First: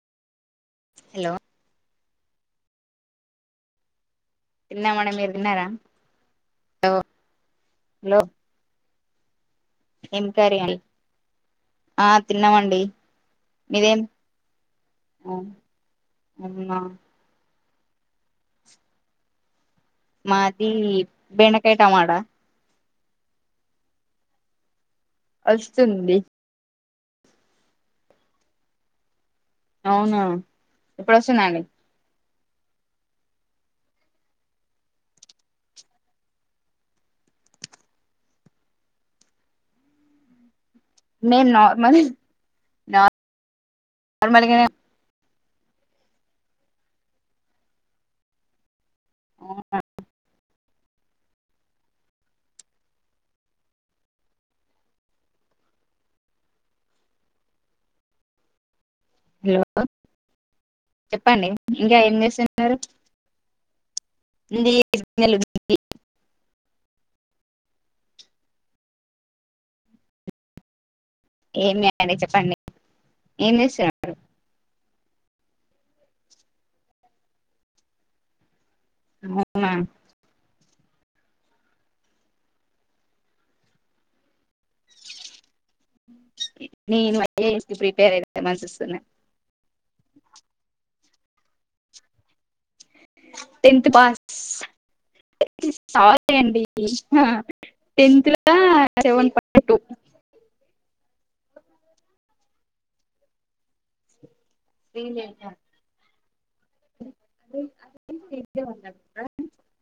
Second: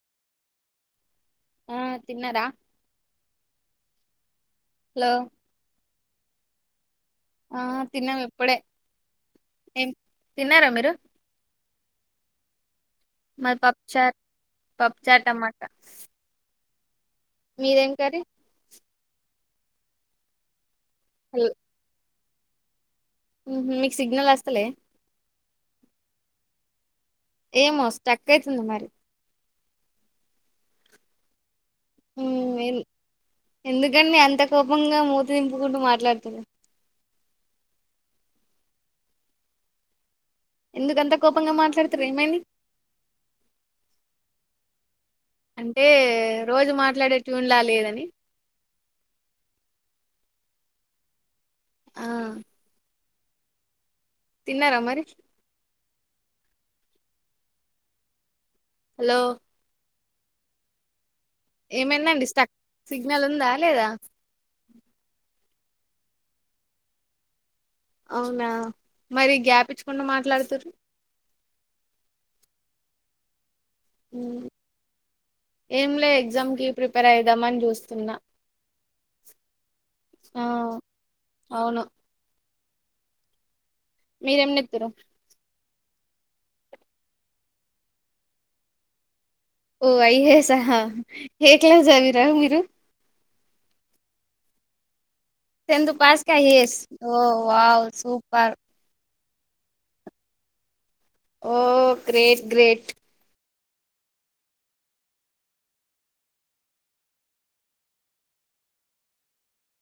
Hello ఆ తిన్నారా hello తిన్నామునంది మీరు తిన్నారా ఆ హలో తిన్నాము ఇప్పుడే ఏం కర్రీ తిన్నారా అండి మీరు ఆ తిన్నామండి మా మీదేం పప్చార్ పప్పు చారు టమాట అవునా మీరేం కర్రీ మాదీ హలో బెనకాయ‌ టమోటా మీకు సిగ్నల్ వస్తలే. వస్స్తుంది ఏమో స్టక్ అయితుంది మరీ. అవునా ఎప్పుడు వాస్తుందండి. ఉమ్ వేల్ ఎందుకండి అంత కోపంగా మూతి తింపుకుంటూ మాట్లాతుని. ఎందుకంత నే కోపంగా నార్మల్ మాట్లాడుతారు ఏమైంది న నార్మల్గానే అంటే రోజు మాట్లాడే ట్యూన్ లా లేదు అడి అవునా ఆహా తిన్నారా మరీ హాలో హలో చెప్పండి ఇంకా ఏం ఏమైందండి స్టక్ చేస్తున్నారు సిగ్నల్ ఉందా లేదా ఇన్జీ నల్ ఉంది అవునా మరి గ్యాపించు మాట్లాతురు ఏమి లేదు అడి చెప్పండి ఏం చేసినారు మ్, ఏం లే ఎగ్జామ్కి ప్రిపేర్ అయిదామని చూస్తున్నా. ఎమునా హాఆ అవును మీరేం నెతురు నేను మకి ప్రిపేర్ అయితే మనంచిస్తున్నా. ఓ అఐహసా హా ఎ కలాజవిరా మీరు టెన్త్ పాస్ టెన్త్ పాస్ కి సారీ అంది ఐఏఎస్ ఓ హ్హ వావ్ టెన్త్ లొ సూపర్ సవె ఏ టూ ఓహ్ గ్రేట్ గ్రేట్ స్రీలేఖ